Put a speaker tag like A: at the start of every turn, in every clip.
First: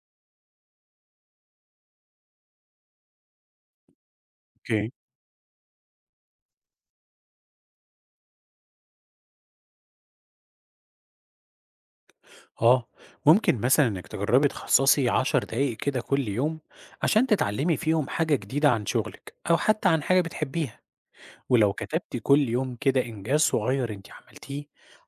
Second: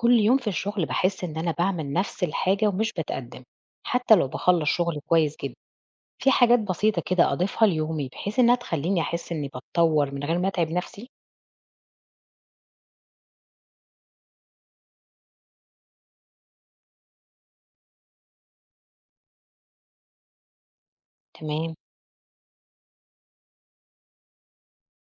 A: كل يوم في الشغل بحس إن أنا باعمل نفس الحاجة ومش بتقدم، حتى لو بخلص
B: أوكي.
A: شغل كويس جدا. في حاجات بسيطة كده أضيفها ليومي بحيث إنها تخليني أحس إني بتطور من غير ما أتعب نفسي.
B: آه، ممكن مثلًا إنِّك تجرّبي تخصّصي 10 دقايق كده كل يوم عشان تتعلّمي فيهم حاجة جديدة عن شغلِك أو حتى عن حاجة بتحبّيها، ولو
A: تمام.
B: كتبتِ كل يوم كده إنجاز صغير أنتِ عملتيه،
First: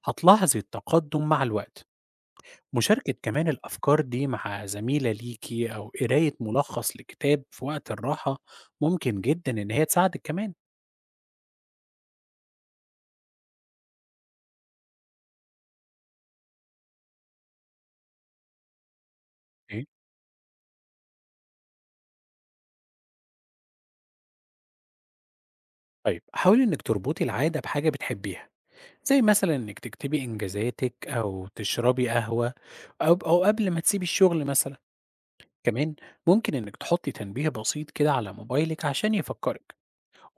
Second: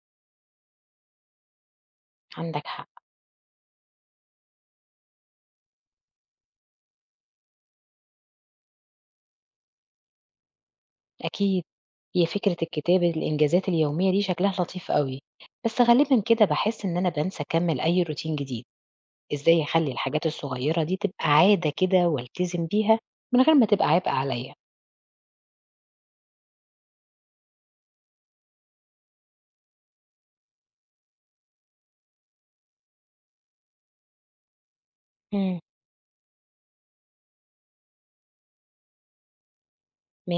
B: هتلاحظي التقدُّم مع الوقت.
A: عندك حق.
B: مشاركة كمان الأفكار دي مع زميلة ليكِ أو قراية ملخّص لكتاب في وقت الراحة ممكن جدًا إن هي تساعدِك كمان.
A: أكيد. هي فكرة الكتابة الإنجازات اليومية دي شكلها لطيف قوي، بس غالبا كده بحس إن أنا بنسى أكمل أي روتين جديد. إزاي
B: أوكي.
A: أخلي الحاجات الصغيرة دي تبقى عادة كده والتزم بيها من غير ما تبقى عبء عليا؟
B: طيب، حاولي إنِّك تربطي العادة بحاجة بتحبّيها، زي مثلًا إنِّك تكتبي إنجازاتِك أو تشربي قهوة أو قبل ما تسيبي الشغل مثلًا،
A: مم.
B: كمان ممكن إنِّك تحطّي تنبيه بسيط كده على موبايلِك عشان يفكّرِك،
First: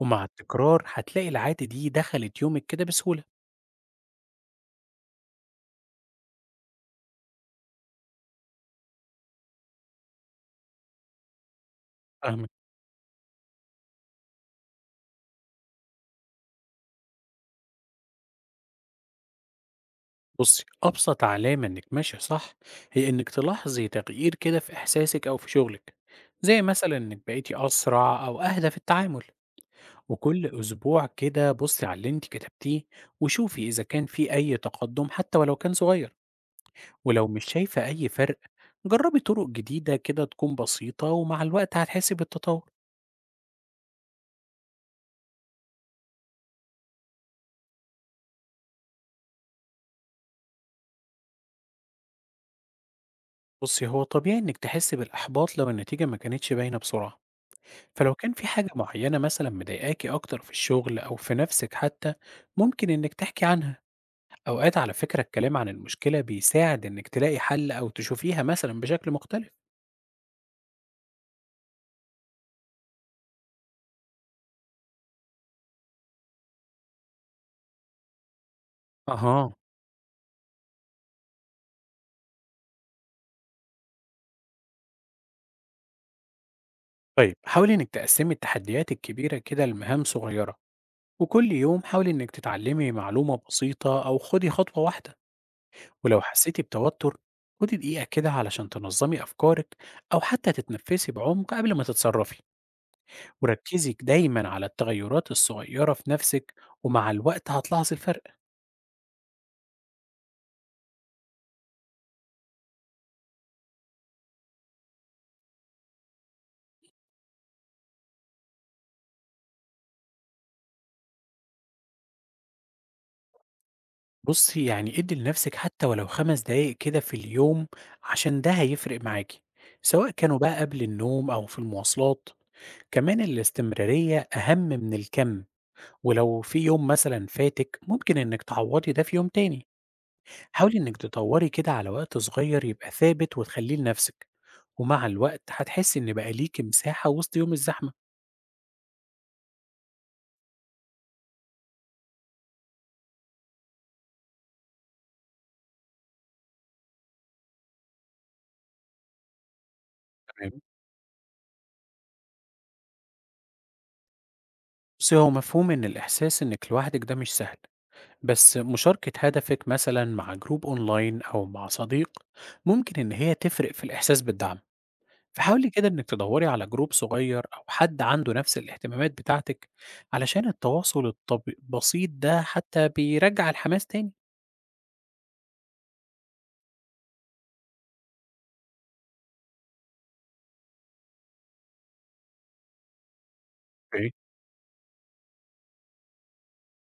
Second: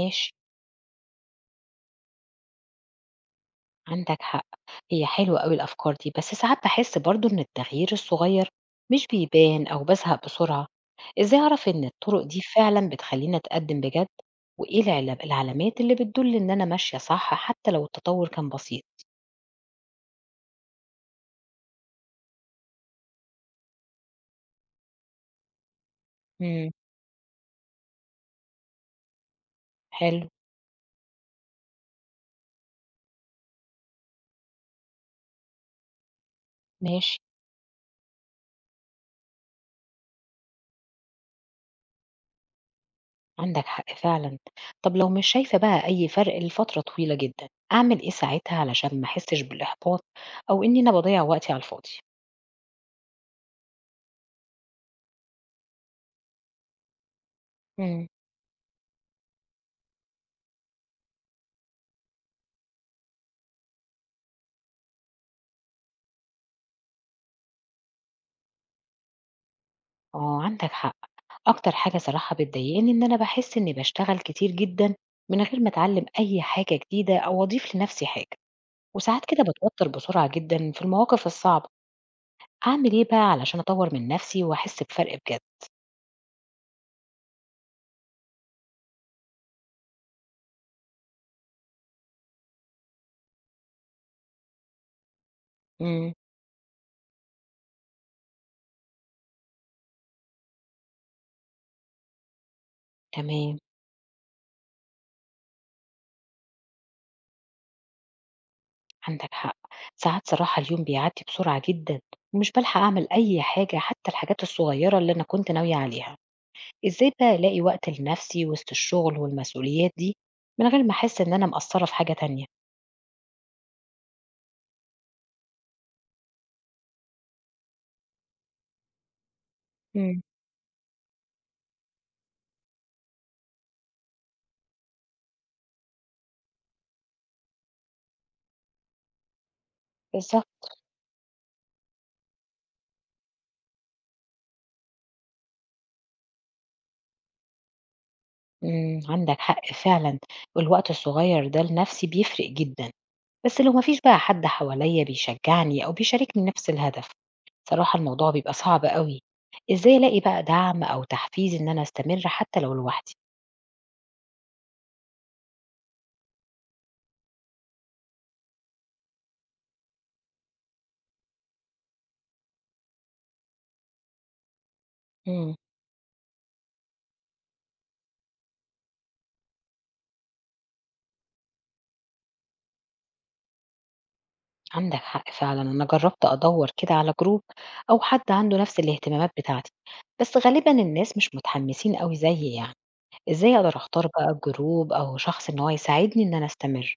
B: ومع التكرار هتلاقي العادة دي دخلت يومِك كده بسهولة.
A: عندك حق. هي حلوة قوي الأفكار دي، بس ساعات بحس برضو إن التغيير الصغير مش بيبان أو بزهق بسرعة. إزاي أعرف إن الطرق دي
B: فاهمِك.
A: فعلا بتخليني أتقدم بجد؟ وإيه العلامات اللي بتدل إن أنا ماشية صح حتى لو التطور كان بسيط؟
B: بُصّي، أبسط علامة إنِّك ماشية صح هي إنِّك تلاحظي تغيير كده في إحساسِك أو في شغلِك، زي
A: امم.
B: مثلًا إنِّك بقيتِ أسرع أو أهدى في التعامل،
A: حلو.
B: وكل أسبوع كده بُصّي على اللي أنتِ كتبتيه وشوفي إذا كان في أي تقدُّم حتى ولو كان صغير.
A: ماشي.
B: ولو مش شايفة أي فرق، جربي طرق جديدة كده تكون بسيطة، ومع الوقت هتحسي بالتطور.
A: عندك حق فعلا. طب لو مش شايفة بقى أي فرق لفترة طويلة جدا، أعمل إيه ساعتها علشان ما أحسش بالإحباط أو إني أنا بضيع وقتي على الفاضي؟
B: بصي، هو طبيعي إنك تحسي بالإحباط لو النتيجة ما كانتش باينة بسرعة.
A: امم.
B: فلو كان في حاجة معينة مثلا مضايقاكي أكتر في الشغل أو في نفسك حتى، ممكن إنك تحكي عنها. أوقات على فكرة الكلام عن المشكلة بيساعد إنك تلاقي حل أو تشوفيها مثلا بشكل مختلف.
A: اه، عندك حق. أكتر حاجة صراحة بتضايقني إن أنا باحس إني باشتغل كتير جدًا من غير ما أتعلّم أي حاجة جديدة أو أضيف لنفسي حاجة، وساعات كده
B: أها،
A: باتوتر بسرعة جدًا في المواقف الصعبة. أعمل إيه بقى علشان أطوّر من نفسي وأحس بفرق بجد؟
B: طيب حاولي إنك تقسمي التحديات الكبيرة كده لمهام صغيرة، وكل يوم حاولي إنك تتعلمي معلومة بسيطة أو خدي خطوة واحدة.
A: إمم،
B: ولو حسيتي بتوتر، خدي دقيقة كده علشان تنظمي أفكارك أو حتى تتنفسي بعمق قبل ما تتصرفي،
A: تمام،
B: وركزي دايما على التغيرات الصغيرة في نفسك، ومع الوقت هتلاحظي الفرق.
A: عندك حق. ساعات صراحة اليوم بيعدّي بسرعة جدًا، ومش بالحق أعمل أي حاجة حتى الحاجات الصغيرة اللي أنا كنت ناوية عليها. إزاي بقى ألاقي وقت لنفسي وسط الشغل والمسؤوليات دي من غير ما أحس إن أنا مقصّرة في حاجة تانية؟
B: بصي، يعني ادي لنفسك حتى ولو خمس دقايق كده في اليوم، عشان ده هيفرق معاكي، سواء
A: إمم،
B: كانوا بقى قبل النوم أو في المواصلات. كمان الاستمرارية أهم من الكم، ولو في يوم مثلا فاتك ممكن إنك تعوضي ده في يوم تاني.
A: بالضبط.
B: حاولي إنك تدوري كده على وقت صغير يبقى ثابت وتخليه لنفسك، ومع الوقت هتحسي إن بقى ليكي مساحة وسط يوم الزحمة.
A: إمم، عندك حق فعلًا. والوقت الصغير ده لنفسي بيفرق جدًا، بس لو ما فيش بقى حد حواليّا بيشجعني أو بيشاركني نفس الهدف، صراحة الموضوع بيبقى صعب أوي. إزاي ألاقي بقى
B: تمام،
A: دعم أو تحفيز إن أنا أستمر حتى لو لوحدي؟
B: بس هو مفهوم إن الإحساس إنك لوحدك ده مش سهل، بس مشاركة هدفك مثلا مع جروب أونلاين أو مع صديق ممكن إن هي تفرق في الإحساس بالدعم.
A: إمم،
B: فحاولي كده إنك تدوري على جروب صغير أو حد عنده نفس الاهتمامات بتاعتك، علشان التواصل البسيط ده حتى بيرجع الحماس تاني.
A: عندك حق فعلًا. أنا جرّبت أدوّر كده على جروب أو حد عنده نفس الاهتمامات بتاعتي، بس غالبًا الناس مش متحمسين أوي زيي يعني. إزاي أقدر أختار بقى جروب أو شخص إن هو يساعدني إن أنا أستمر،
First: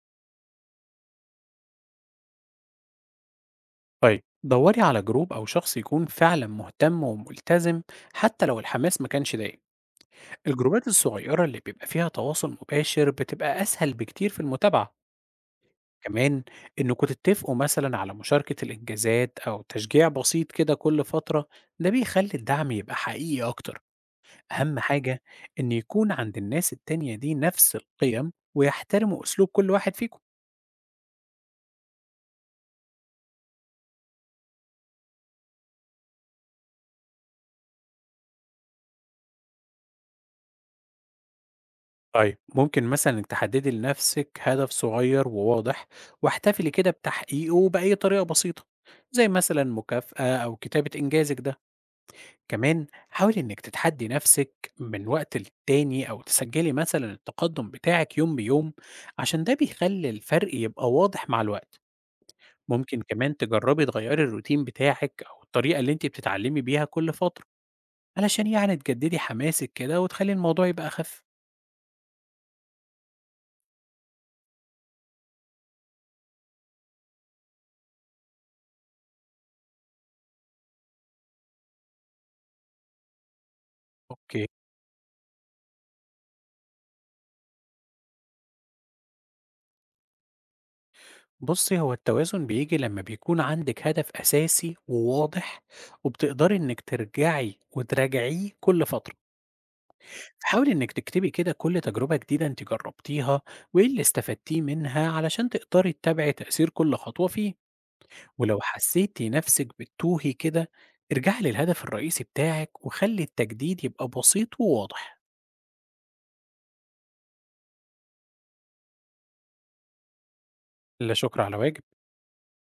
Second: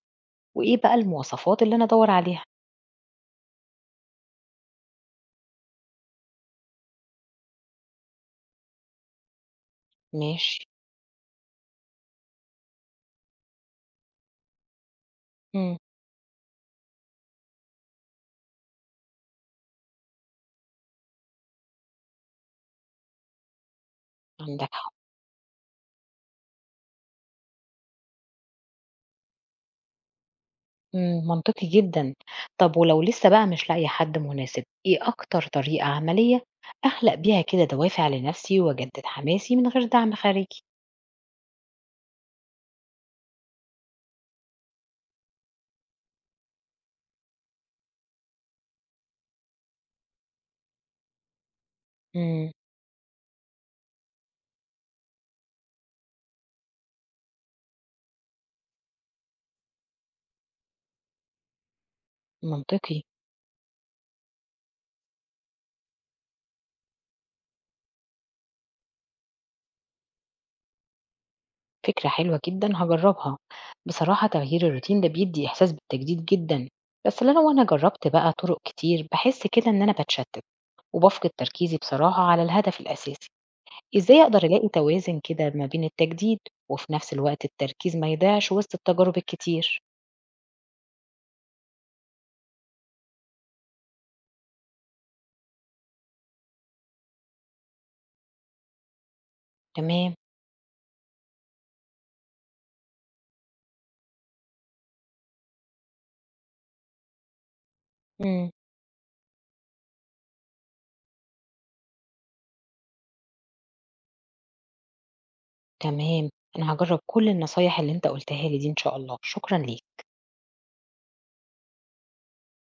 A: وإيه بقى المواصفات اللي أنا أدوّر عليها؟
B: طيب، دوري على جروب أو شخص يكون فعلا مهتم وملتزم، حتى لو الحماس ما كانش دايم.
A: ماشي.
B: الجروبات الصغيرة اللي بيبقى فيها تواصل مباشر بتبقى أسهل بكتير في المتابعة.
A: إمم،
B: كمان إنكم تتفقوا مثلا على مشاركة الإنجازات أو تشجيع بسيط كده كل فترة، ده بيخلي الدعم يبقى حقيقي أكتر.
A: عندك
B: أهم
A: حق.
B: حاجة إن يكون عند الناس التانية دي نفس القيم ويحترموا أسلوب كل واحد فيكم.
A: إمم، منطقي جدًا. طب ولو لسه بقى مش لاقية حد مناسب، إيه أكتر طريقة عملية أخلق بيها كده دوافع لنفسي وأجدد حماسي من غير دعم خارجي؟
B: طيب، ممكن مثلا إنِك تحددي لنفسك هدف صغير وواضح، واحتفلي كده بتحقيقه بأي طريقة بسيطة، زي مثلا مكافأة أو كتابة إنجازك ده.
A: إمم،
B: كمان حاولي إنك تتحدي نفسك من وقت للتاني أو تسجلي مثلا التقدم بتاعك يوم بيوم، عشان ده بيخلي الفرق يبقى واضح مع الوقت. ممكن
A: منطقي.
B: كمان تجربي تغيري الروتين بتاعك أو الطريقة اللي أنت بتتعلمي بيها كل فترة، علشان يعني تجددي حماسك كده وتخلي الموضوع يبقى أخف.
A: فكرة حلوة جدًا، هاجرّبها. بصراحة تغيير الروتين ده بيدّي إحساس بالتجديد جدًا، بس لو أنا جرّبت بقى طرق كتير باحس كده إن أنا باتشتت وبافقد تركيزي بصراحة على الهدف الأساسي. إزاي أقدر
B: أوكي.
A: ألاقي توازن كده ما بين التجديد وفي نفس الوقت التركيز ما يضيعش وسط التجارب الكتير؟
B: بُصّي، هو التوازن بييجي لمّا بيكون عندِك هدف أساسي وواضح، وبتقدري إنِّك ترجعي وتراجعيه كل فترة.
A: تمام.
B: فحاولي إنِّك تكتبي كده كل تجربة جديدة أنتِ جربتيها، وإيه اللي استفدتيه منها علشان تقدري تتابعي تأثير كل خطوة فيه.
A: مم.
B: ولو حسيتِ نفسِك بتتوهي كده، ارجعي للهدف الرئيسي بتاعِك، وخلّي التجديد يبقى بسيط وواضح.
A: تمام، أنا هاجرب كل النصايح اللي أنت قُلتها لي دي إن شاء الله. شكرًا ليك.
B: لا شكر على واجب.